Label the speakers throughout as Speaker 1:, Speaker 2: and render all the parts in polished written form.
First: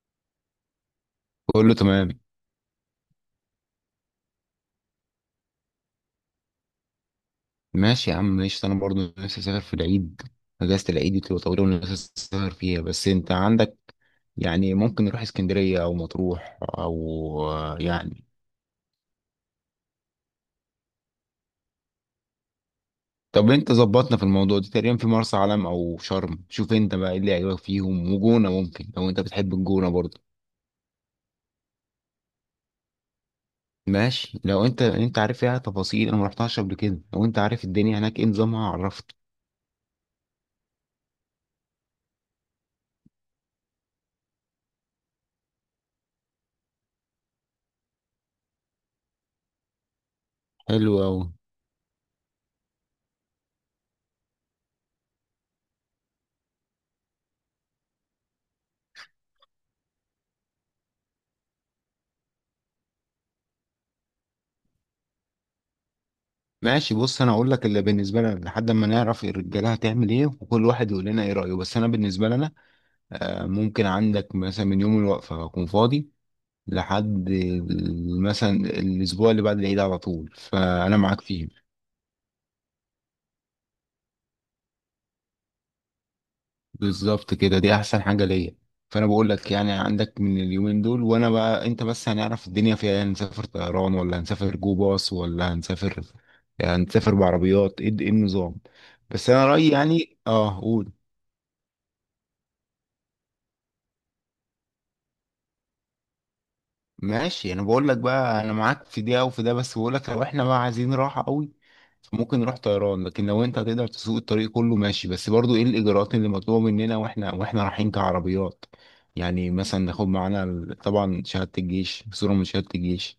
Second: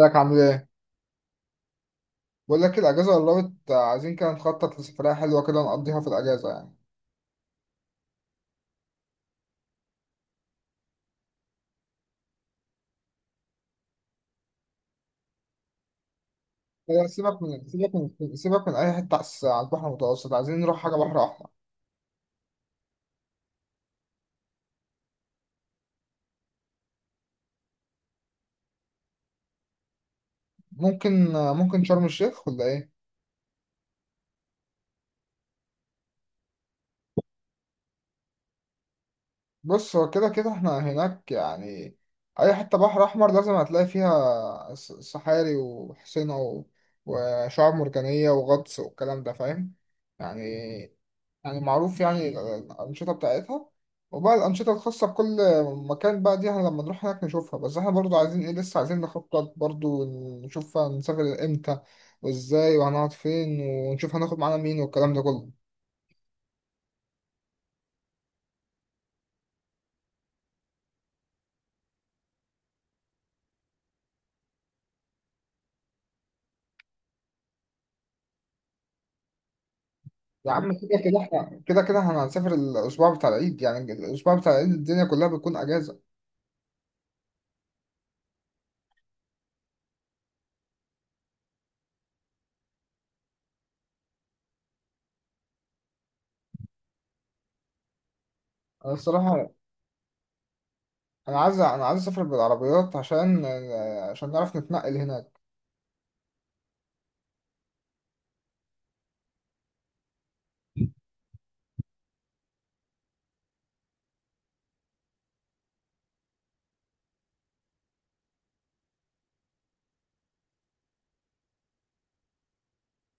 Speaker 1: ازيك عامل ايه؟
Speaker 2: كله تمام.
Speaker 1: بقول لك الاجازه قربت، عايزين كده نخطط لسفريه حلوه كده نقضيها في الاجازه يعني.
Speaker 2: ماشي يا عم، ماشي، انا برضو نفسي اسافر في العيد. اجازة العيد دي بتبقى طويلة ونفسي اسافر فيها، بس انت عندك. يعني ممكن نروح اسكندرية او مطروح
Speaker 1: لا،
Speaker 2: او.
Speaker 1: سيبك من سيبك
Speaker 2: يعني
Speaker 1: من سيبك من اي حته على على البحر المتوسط، عايزين نروح حاجه بحر احمر.
Speaker 2: طب انت ظبطنا في الموضوع دي تقريبا في مرسى علم او شرم. شوف انت بقى ايه اللي عجبك فيهم، وجونة ممكن لو انت بتحب الجونة برضو.
Speaker 1: ممكن شرم الشيخ ولا ايه؟
Speaker 2: ماشي، لو انت عارف فيها تفاصيل. انا ما رحتهاش قبل كده، لو انت عارف الدنيا هناك ايه نظامها، عرفت.
Speaker 1: بص هو كده كده احنا هناك يعني. اي حته بحر احمر لازم هتلاقي فيها صحاري وحصينه وشعاب مرجانيه وغطس والكلام ده، فاهم؟ يعني
Speaker 2: حلو اوي.
Speaker 1: يعني معروف، يعني الأنشطة بتاعتها. وبقى الأنشطة الخاصة بكل مكان بقى دي احنا لما نروح هناك نشوفها، بس احنا برضو عايزين ايه، لسه عايزين نخطط برضو. نشوف هنسافر امتى وازاي، وهنقعد فين، ونشوف هناخد معانا مين والكلام ده كله.
Speaker 2: ماشي، بص انا اقول لك اللي بالنسبه لنا لحد ما نعرف الرجاله هتعمل ايه، وكل واحد يقول لنا ايه رايه، بس انا بالنسبه لنا. آه، ممكن عندك مثلا من يوم الوقفه هكون فاضي لحد مثلا الاسبوع اللي بعد العيد على طول،
Speaker 1: يا عم
Speaker 2: فانا
Speaker 1: كده كده
Speaker 2: معاك فيه.
Speaker 1: احنا كده كده احنا هنسافر الأسبوع بتاع العيد، يعني الأسبوع بتاع العيد الدنيا كلها بتكون أجازة.
Speaker 2: بالظبط كده، دي احسن حاجه ليا. فانا بقول لك يعني عندك من اليومين دول وانا بقى انت بس هنعرف الدنيا فيها إيه، هنسافر طيران ولا هنسافر جو باص، ولا هنسافر؟ يعني هنسافر بعربيات ايه، إيه النظام؟
Speaker 1: أنا
Speaker 2: بس انا
Speaker 1: الصراحة
Speaker 2: رايي يعني، قول.
Speaker 1: أنا عايز أسافر بالعربيات عشان نعرف نتنقل هنا.
Speaker 2: ماشي، انا بقول لك بقى، انا معاك في دي او في ده، بس بقول لك لو احنا بقى عايزين راحه قوي. فممكن نروح طيران، لكن لو انت هتقدر تسوق الطريق كله ماشي، بس برضو ايه الاجراءات اللي مطلوبه مننا واحنا رايحين كعربيات؟ يعني مثلا ناخد معانا طبعا شهاده الجيش، صوره من شهاده الجيش.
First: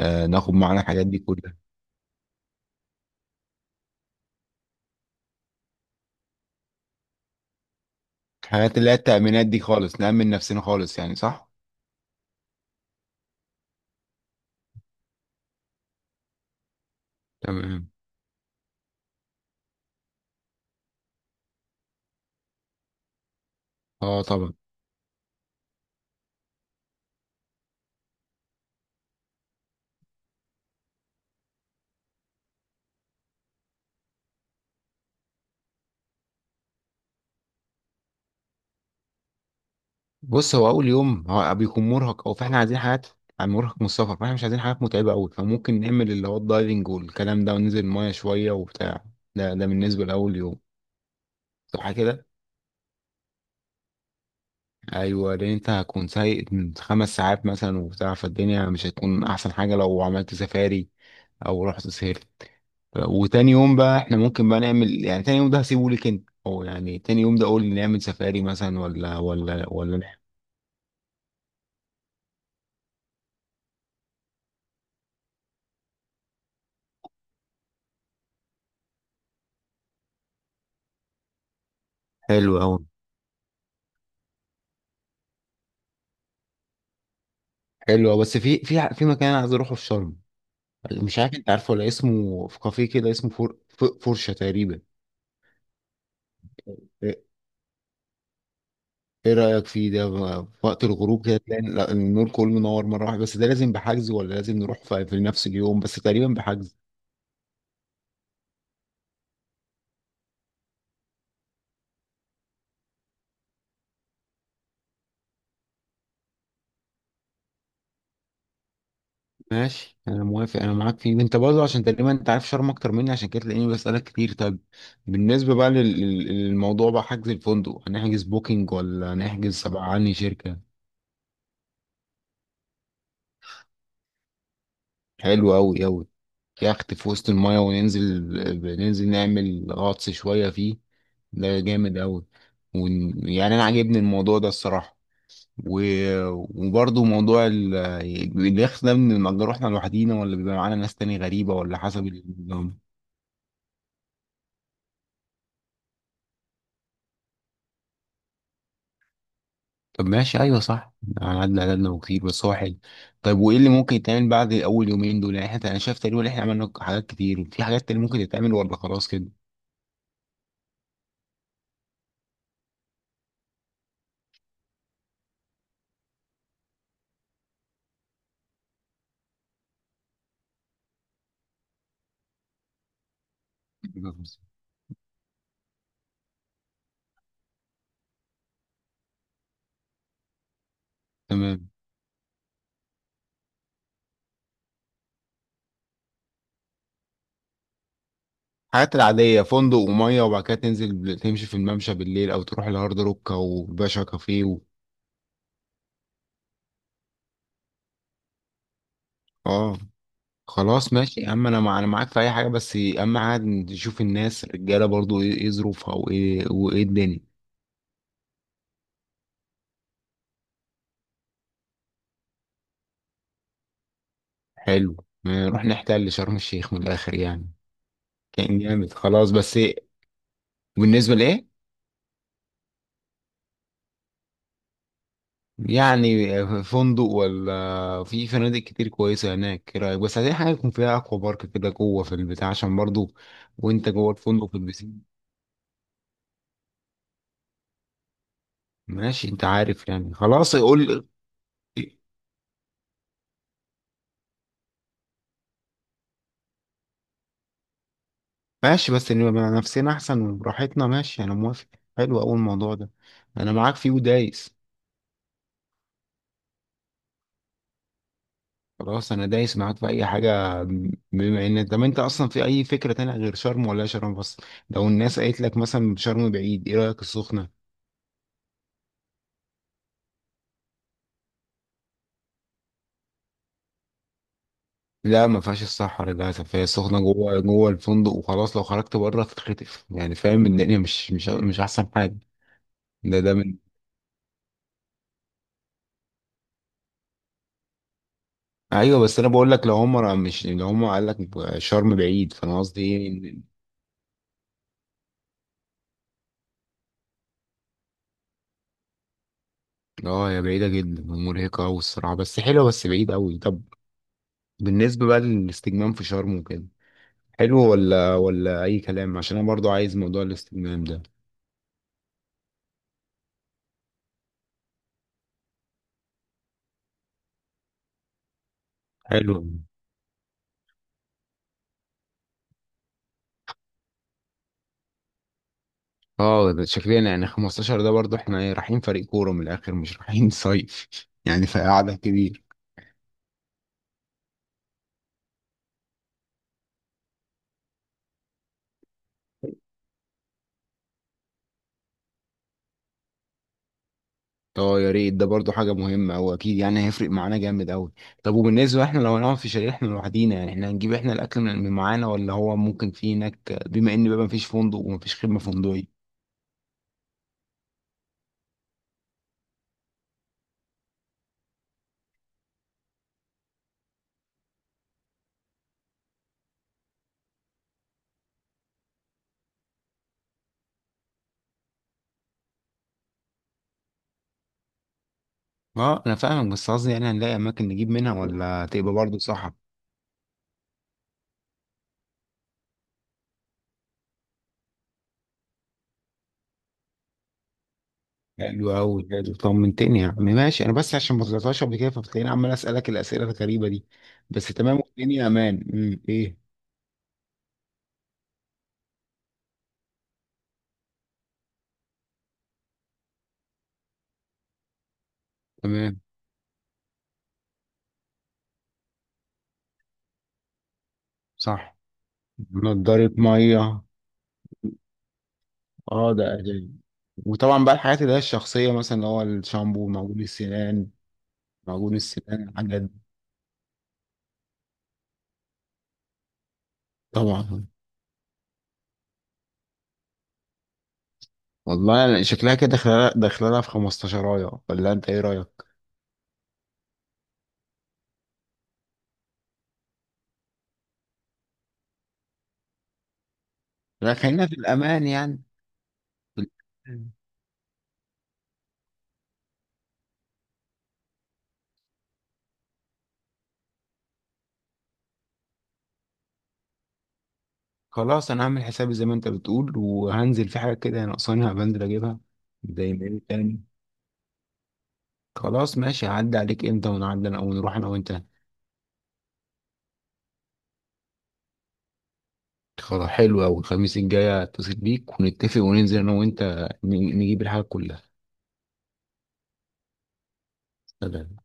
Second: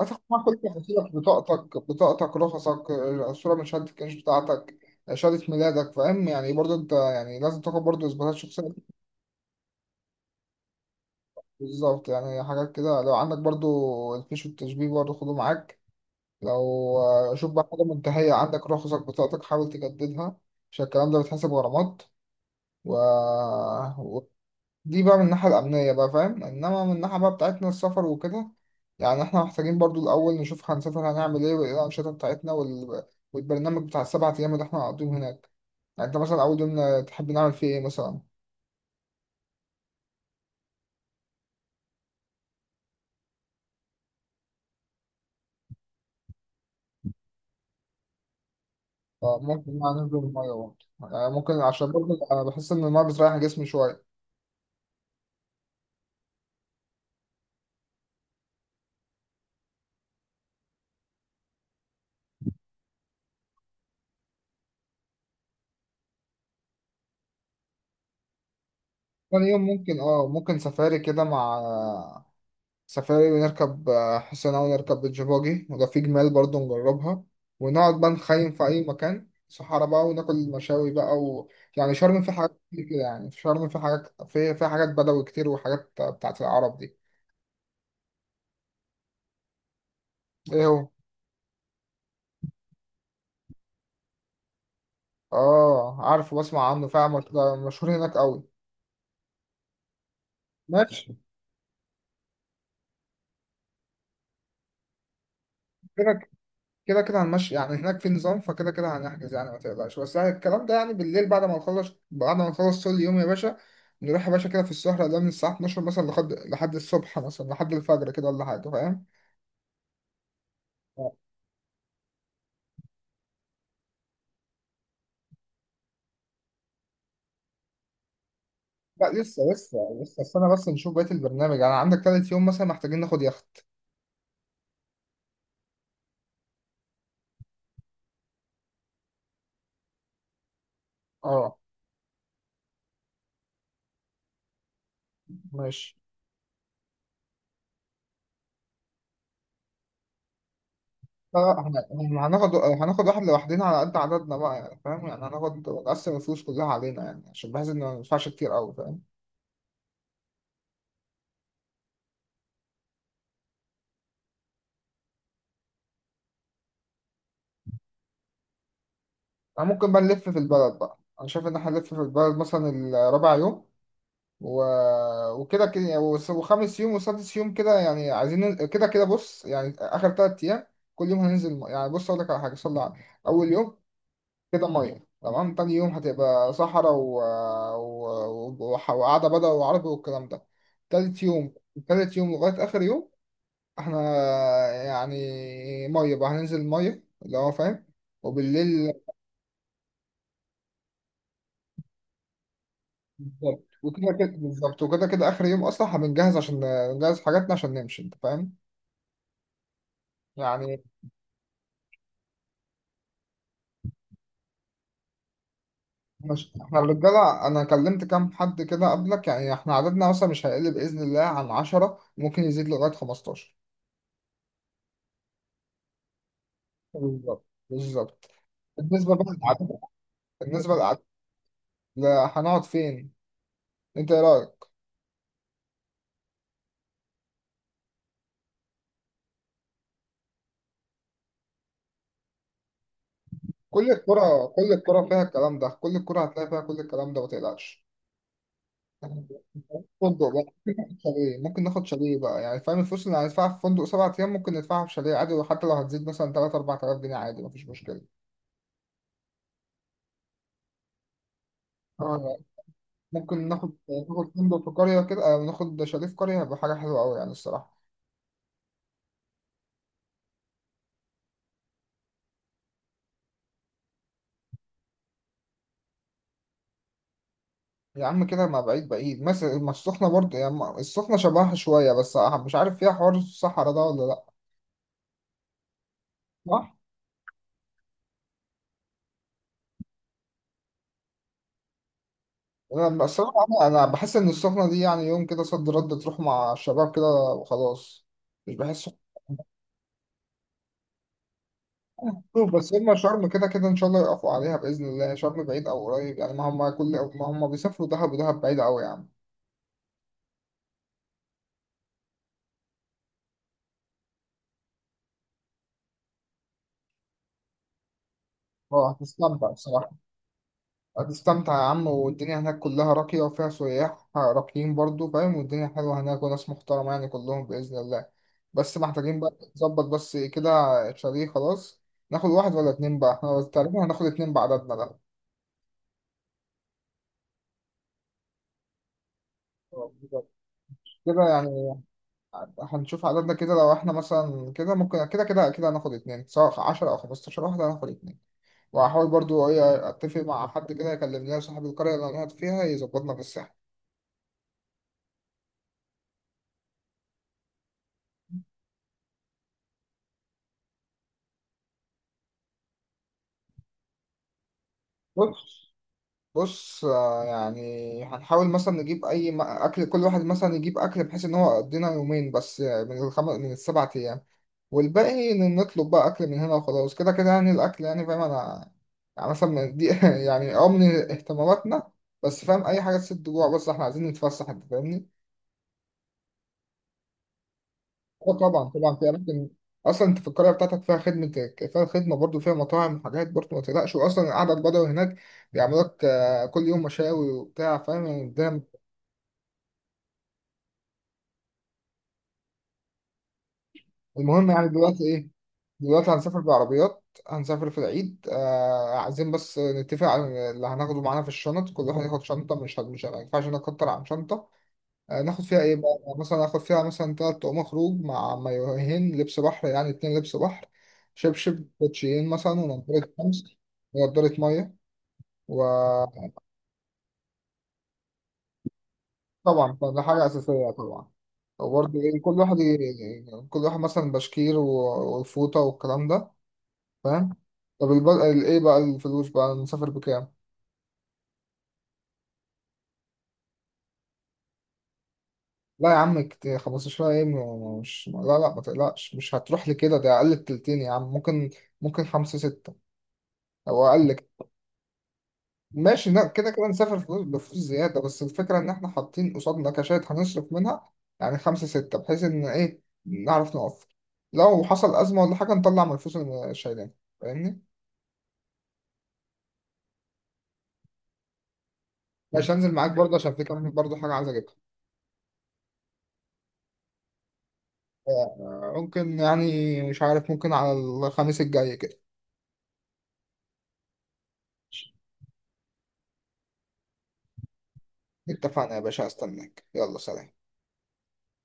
Speaker 1: هتاخد معاك
Speaker 2: ناخد
Speaker 1: كل
Speaker 2: معانا الحاجات
Speaker 1: تفاصيلك،
Speaker 2: دي كلها.
Speaker 1: بطاقتك رخصك، الصورة من شهادة الكاش بتاعتك، شهادة ميلادك، فاهم يعني؟ برضو انت يعني لازم تاخد برضو اثباتات شخصية.
Speaker 2: الحاجات اللي هي التأمينات دي خالص، نأمن نفسنا خالص، يعني صح؟
Speaker 1: بالظبط، يعني حاجات كده، لو عندك برضو الفيش والتشبيه برضو خده معاك. لو شوف بقى، حاجة
Speaker 2: تمام.
Speaker 1: منتهية عندك رخصك بطاقتك حاول تجددها، عشان الكلام ده بيتحسب غرامات و...
Speaker 2: اه طبعا.
Speaker 1: دي بقى من الناحية الأمنية بقى، فاهم؟ إنما من الناحية بقى بتاعتنا السفر وكده، يعني إحنا محتاجين برضو الأول نشوف هنسافر هنعمل إيه وإيه الأنشطة بتاعتنا والبرنامج بتاع 7 أيام اللي إحنا هنقضيهم هناك. يعني أنت مثلا أول يوم تحب نعمل فيه إيه مثلا؟
Speaker 2: بص، هو اول يوم هو بيكون مرهق، او فاحنا عايزين حاجات. مرهق من السفر، فاحنا مش عايزين حاجات متعبه قوي، فممكن نعمل اللي هو الدايفنج والكلام ده وننزل المايه شويه وبتاع. ده
Speaker 1: فممكن بقى
Speaker 2: بالنسبه
Speaker 1: ننزل
Speaker 2: لاول
Speaker 1: المية
Speaker 2: يوم.
Speaker 1: برضه، يعني ممكن
Speaker 2: صح
Speaker 1: عشان برضه
Speaker 2: كده.
Speaker 1: أنا بحس إن المية بتريح جسمي شوية.
Speaker 2: ايوه، لان انت هتكون سايق من 5 ساعات مثلا وبتاع، فالدنيا مش هتكون احسن حاجه لو عملت سفاري. او رحت سهرت. وتاني يوم بقى احنا ممكن بقى نعمل، يعني تاني يوم ده هسيبه لك انت، او يعني تاني يوم ده قول نعمل سفاري مثلا ولا
Speaker 1: تاني يوم
Speaker 2: ولا ولا
Speaker 1: ممكن، آه ممكن سفاري كده مع سفاري، ونركب حصانة، ونركب بيتش، وده في جمال برضه نجربها، ونقعد بقى نخيم في أي مكان صحارى بقى، وناكل مشاوي بقى. يعني شرم في
Speaker 2: حلو
Speaker 1: حاجات
Speaker 2: قوي.
Speaker 1: كتير كده، يعني في شرم في حاجات في حاجات بدوي كتير، وحاجات بتاعت العرب دي.
Speaker 2: حلو أوي. بس في مكان عايز اروحه في شرم.
Speaker 1: إيه هو؟
Speaker 2: مش عارف انت عارفه، ولا اسمه في كافيه كده اسمه فور فرشة تقريبا.
Speaker 1: آه عارف وبسمع عنه فعلا،
Speaker 2: ايه.
Speaker 1: ده مشهور هناك أوي.
Speaker 2: إيه رأيك فيه ده بقى؟ في وقت
Speaker 1: ماشي،
Speaker 2: الغروب كده تلاقي النور كله منور مرة واحدة. بس ده لازم بحجز، ولا لازم نروح في نفس اليوم؟ بس
Speaker 1: كده
Speaker 2: تقريبا بحجز.
Speaker 1: كده كده هنمشي يعني، هناك في نظام، فكده كده هنحجز يعني، ما تقلقش بس، يعني الكلام ده يعني بالليل بعد ما نخلص طول اليوم يا باشا، نروح يا باشا كده في السهرة ده، من الساعة 12 مثلا لحد الصبح مثلا، لحد الفجر كده، ولا حاجة، فاهم؟
Speaker 2: ماشي انا موافق، انا معاك فيه. انت برضه عشان تقريبا انت عارف شرم اكتر مني، عشان كده تلاقيني بسألك كتير. طيب، بالنسبة بقى للموضوع، بقى حجز الفندق هنحجز بوكينج
Speaker 1: لا
Speaker 2: ولا
Speaker 1: لسه
Speaker 2: هنحجز
Speaker 1: لسه
Speaker 2: تبع عني
Speaker 1: لسه استنى
Speaker 2: شركة؟
Speaker 1: بس نشوف بقية البرنامج. يعني عندك تالت يوم مثلا، محتاجين ناخد يخت.
Speaker 2: حلو أوي أوي. يخت في وسط المايه وننزل. ننزل نعمل غطس شوية فيه.
Speaker 1: اه
Speaker 2: ده جامد أوي. يعني أنا عاجبني الموضوع ده الصراحة. و...
Speaker 1: ماشي.
Speaker 2: وبرضه موضوع اليخت ده بنأجره احنا لوحدينا، ولا بيبقى معانا ناس تاني
Speaker 1: لا
Speaker 2: غريبة،
Speaker 1: لا،
Speaker 2: ولا
Speaker 1: احنا
Speaker 2: حسب
Speaker 1: إحنا هناخد
Speaker 2: النظام؟
Speaker 1: هناخد واحد لوحدنا على قد عددنا بقى، يعني فاهم يعني هناخد نقسم الفلوس كلها علينا، يعني عشان بحيث ان ما ندفعش كتير قوي.
Speaker 2: طب ماشي، أيوه صح. أنا عدى عددنا وكتير، بس هو حلو. طيب، وإيه اللي ممكن يتعمل بعد أول يومين دول؟ يعني احنا، أنا شايف تقريبا إن إحنا عملنا حاجات كتير. في حاجات تاني ممكن تتعمل، ولا خلاص كده؟
Speaker 1: أنا ممكن بقى نلف في البلد بقى، أنا شايف إن إحنا نلف في البلد مثلا الرابع يوم و... وكده كده يعني، وخامس يوم وسادس يوم كده، يعني عايزين كده كده بص يعني آخر تلات أيام كل يوم هننزل يعني بص أقول لك على حاجة. صلى على. أول يوم
Speaker 2: بالظبط.
Speaker 1: كده مية تمام. تاني يوم هتبقى صحراء وقعدة بدوي وعربي والكلام ده. تالت يوم.
Speaker 2: تمام.
Speaker 1: لغاية آخر يوم إحنا يعني مية بقى هننزل، مية اللي هو، فاهم؟ وبالليل.
Speaker 2: الحاجات العادية فندق ومية، وبعد كده تنزل تمشي في الممشى بالليل، أو تروح الهارد روك أو
Speaker 1: بالظبط
Speaker 2: باشا
Speaker 1: وكده كده،
Speaker 2: كافيه
Speaker 1: اخر يوم اصلا هنجهز، عشان نجهز حاجاتنا عشان نمشي، انت فاهم
Speaker 2: آه.
Speaker 1: يعني.
Speaker 2: خلاص ماشي يا عم، أنا معاك في أي حاجة. بس أهم حاجة نشوف الناس الرجالة برضو إيه ظروفها، وإيه
Speaker 1: مش احنا
Speaker 2: وإيه الدنيا.
Speaker 1: الرجاله، انا كلمت كام حد كده قبلك، يعني احنا عددنا مثلا مش هيقل باذن الله عن 10، ممكن يزيد لغايه 15.
Speaker 2: حلو. نروح نحتل شرم الشيخ من الآخر
Speaker 1: بالظبط
Speaker 2: يعني.
Speaker 1: بالظبط.
Speaker 2: كان جامد
Speaker 1: بالنسبه بقى
Speaker 2: خلاص، بس إيه؟
Speaker 1: للعدد. بالنسبه للعدد
Speaker 2: بالنسبة لإيه؟
Speaker 1: لا، هنقعد فين؟ انت ايه رايك؟
Speaker 2: يعني فندق، ولا في فنادق كتير كويسة هناك؟ إيه رأيك؟ بس عايزين حاجة يكون فيها أكوا بارك كده جوه في البتاع، عشان برضو. وانت
Speaker 1: كل
Speaker 2: جوه
Speaker 1: الكره
Speaker 2: الفندق في
Speaker 1: كل الكره
Speaker 2: البسين.
Speaker 1: فيها الكلام ده، كل الكره هتلاقي فيها كل الكلام ده، ما تقلقش.
Speaker 2: ماشي، انت عارف يعني،
Speaker 1: فندق بقى
Speaker 2: خلاص
Speaker 1: ممكن ناخد
Speaker 2: قول.
Speaker 1: شاليه، بقى يعني فاهم، الفلوس اللي هندفعها في فندق 7 أيام ممكن ندفعها في شاليه عادي، وحتى لو هتزيد مثلا تلات أربع تلاف جنيه عادي، مفيش مشكلة.
Speaker 2: ماشي، بس نبقى مع نفسنا احسن وبراحتنا، ماشي انا موافق. حلو، اول
Speaker 1: اه
Speaker 2: الموضوع ده.
Speaker 1: ممكن
Speaker 2: انا
Speaker 1: ناخد.
Speaker 2: معاك فيه
Speaker 1: ناخد
Speaker 2: ودايس.
Speaker 1: فندق في قرية كده، أو ناخد شاليه في قرية، هيبقى حاجة حلوة أوي يعني الصراحة.
Speaker 2: خلاص انا دايس معاك في اي حاجه. بما ان، طب انت اصلا في اي فكره تانية غير شرم، ولا شرم بس؟ لو الناس قالت لك مثلا شرم بعيد، ايه رايك السخنه؟
Speaker 1: يا عم كده، ما بعيد بعيد مثلا، ما السخنة برضه، يعني السخنة شبهها شوية بس، مش عارف فيها حوار الصحراء ده ولا لأ.
Speaker 2: لا، ما فيهاش الصحراء للاسف. هي
Speaker 1: صح؟
Speaker 2: السخنه جوه جوه الفندق وخلاص. لو خرجت بره تتخطف، يعني فاهم؟ الدنيا مش احسن حاجه.
Speaker 1: أنا
Speaker 2: ده
Speaker 1: الصراحة
Speaker 2: ده
Speaker 1: أنا بحس إن السخنة دي يعني يوم كده صد رد تروح مع الشباب كده وخلاص. مش بحس.
Speaker 2: ايوه، بس انا بقول لك لو هم مش لو هم قال لك شرم بعيد،
Speaker 1: شوف
Speaker 2: فانا
Speaker 1: بس،
Speaker 2: قصدي
Speaker 1: هما شرم
Speaker 2: ايه
Speaker 1: كده كده ان شاء الله يقفوا عليها باذن الله، شرم بعيد او قريب يعني، ما هم كل ما هم بيسافروا دهب، ودهب بعيده قوي يا عم.
Speaker 2: اه، هي بعيده جدا ومرهقه قوي الصراحه، بس حلوه، بس بعيد قوي. طب، بالنسبه بقى للاستجمام في شرم وكده، حلو ولا اي
Speaker 1: اه
Speaker 2: كلام؟ عشان انا
Speaker 1: هتستمتع
Speaker 2: برضو
Speaker 1: بصراحه.
Speaker 2: عايز موضوع الاستجمام ده.
Speaker 1: هتستمتع يا عم، والدنيا هناك كلها راقيه، وفيها سياح راقيين برضو، فاهم؟ والدنيا حلوه هناك، وناس محترمه يعني كلهم باذن الله. بس محتاجين
Speaker 2: حلو.
Speaker 1: بقى نظبط بس كده. شاليه خلاص، ناخد واحد ولا اتنين بقى؟ احنا تقريبا هناخد اتنين بعددنا ده.
Speaker 2: اه، ده شكلنا يعني 15، ده برضو احنا إيه، رايحين فريق كوره من الاخر
Speaker 1: آه،
Speaker 2: مش
Speaker 1: بالظبط.
Speaker 2: رايحين صيف
Speaker 1: كده
Speaker 2: يعني،
Speaker 1: يعني.
Speaker 2: فقعده كده.
Speaker 1: هنشوف عددنا كده، لو احنا مثلا كده ممكن كده كده كده هناخد اتنين، سواء 10 او 15 واحد هناخد اتنين. وهحاول برضو ايه اتفق مع حد كده، يكلم لنا صاحب القرية اللي انا قاعد فيها يظبطنا في الساحة.
Speaker 2: اه يا ريت، ده برضو حاجة مهمة. هو أكيد يعني هيفرق معانا جامد أوي. طب، وبالنسبة احنا لو هنقعد في شاليه احنا لوحدينا، يعني احنا هنجيب احنا الأكل من معانا، ولا هو ممكن في هناك، بما إن بقى مفيش فندق ومفيش خدمة
Speaker 1: بص.
Speaker 2: فندقية؟
Speaker 1: آه، يعني هنحاول مثلا نجيب اي اكل، كل واحد مثلا يجيب اكل، بحيث ان هو يقضينا يومين بس، آه، من 7 ايام، والباقي نطلب بقى اكل من هنا وخلاص. كده كده يعني الاكل، يعني فاهم انا، يعني مثلا من دي يعني من اهتماماتنا، بس فاهم اي حاجة تسد جوع، بس احنا عايزين نتفسح، انت فاهمني؟
Speaker 2: اه، أنا فاهمك، بس قصدي يعني هنلاقي أماكن نجيب منها،
Speaker 1: اه طبعا
Speaker 2: ولا تبقى
Speaker 1: طبعا، في
Speaker 2: برضو
Speaker 1: اماكن،
Speaker 2: صح؟
Speaker 1: اصلا انت في القريه بتاعتك فيها خدمه، فيها خدمه برضو، فيها مطاعم وحاجات برضو، ما تقلقش. واصلا القعده البدوي هناك بيعملوا لك كل يوم مشاوي وبتاع، فاهم يعني؟ قدام.
Speaker 2: حلو أوي، حلو، طمنتني يا عم. ماشي، أنا بس عشان ما طلعتهاش قبل كده فبتلاقيني عمال أسألك الأسئلة الغريبة دي. بس
Speaker 1: المهم يعني
Speaker 2: تمام،
Speaker 1: دلوقتي
Speaker 2: والدنيا
Speaker 1: ايه؟
Speaker 2: أمان،
Speaker 1: دلوقتي
Speaker 2: إيه.
Speaker 1: هنسافر بالعربيات، هنسافر في العيد، آه عايزين بس نتفق على اللي هناخده معانا في الشنط. كل واحد ياخد شنطه، مش مش ما ينفعش نكتر عن شنطه. آه، ناخد فيها ايه بقى؟
Speaker 2: تمام.
Speaker 1: يعني مثلا ناخد فيها مثلا تلات طقم خروج مع مايوهين لبس بحر، يعني اتنين لبس بحر، شبشب
Speaker 2: صح.
Speaker 1: كوتشيين مثلا، ونضارة
Speaker 2: نضارة
Speaker 1: شمس،
Speaker 2: مية.
Speaker 1: ونضارة مية،
Speaker 2: اه،
Speaker 1: وطبعا
Speaker 2: ده أساسي. وطبعا بقى الحاجات اللي هي الشخصية، مثلا اللي هو الشامبو،
Speaker 1: ده
Speaker 2: معجون
Speaker 1: حاجة أساسية
Speaker 2: السنان.
Speaker 1: طبعا.
Speaker 2: معجون
Speaker 1: وبرضه إيه، كل
Speaker 2: السنان،
Speaker 1: واحد
Speaker 2: حاجات دي.
Speaker 1: كل واحد مثلا بشكير والفوطة والكلام ده، فاهم؟
Speaker 2: طبعا.
Speaker 1: طب ايه بقى الفلوس بقى نسافر بكام؟
Speaker 2: والله أنا شكلها كده داخلة داخلة في 15. ولا انت ايه رأيك؟
Speaker 1: لا يا عم، 15 ايه مش، لا لا ما تقلقش، مش هتروح لي كده، ده اقل التلتين يا عم. ممكن خمسة ستة او
Speaker 2: لا،
Speaker 1: اقل.
Speaker 2: خلينا في الأمان يعني.
Speaker 1: ماشي، لا
Speaker 2: في
Speaker 1: كده كده نسافر
Speaker 2: الأمان.
Speaker 1: فلوس بفلوس زيادة، بس الفكرة إن إحنا حاطين قصادنا كاشات هنصرف منها، يعني خمسة ستة، بحيث إن إيه نعرف نوفر، لو حصل أزمة ولا حاجة نطلع من الفلوس اللي شايلينها، فاهمني؟
Speaker 2: خلاص انا هعمل حسابي زي ما انت بتقول، وهنزل في حاجة كده ناقصاني هبنزل اجيبها.
Speaker 1: ماشي، هنزل معاك
Speaker 2: زي ما
Speaker 1: برضه،
Speaker 2: قلت
Speaker 1: عشان في
Speaker 2: تاني.
Speaker 1: كمان برضه حاجة عايز أجيبها.
Speaker 2: خلاص ماشي، هعدي عليك امتى ونعدي انا ونروح انا وانت.
Speaker 1: آه، ممكن يعني مش عارف، ممكن على الخميس الجاي كده.
Speaker 2: خلاص حلو اوي، الخميس الجاي هتصل بيك ونتفق وننزل انا وانت. نجيب الحاجة كلها.
Speaker 1: اتفقنا يا باشا، هستناك، يلا سلام.
Speaker 2: سلام.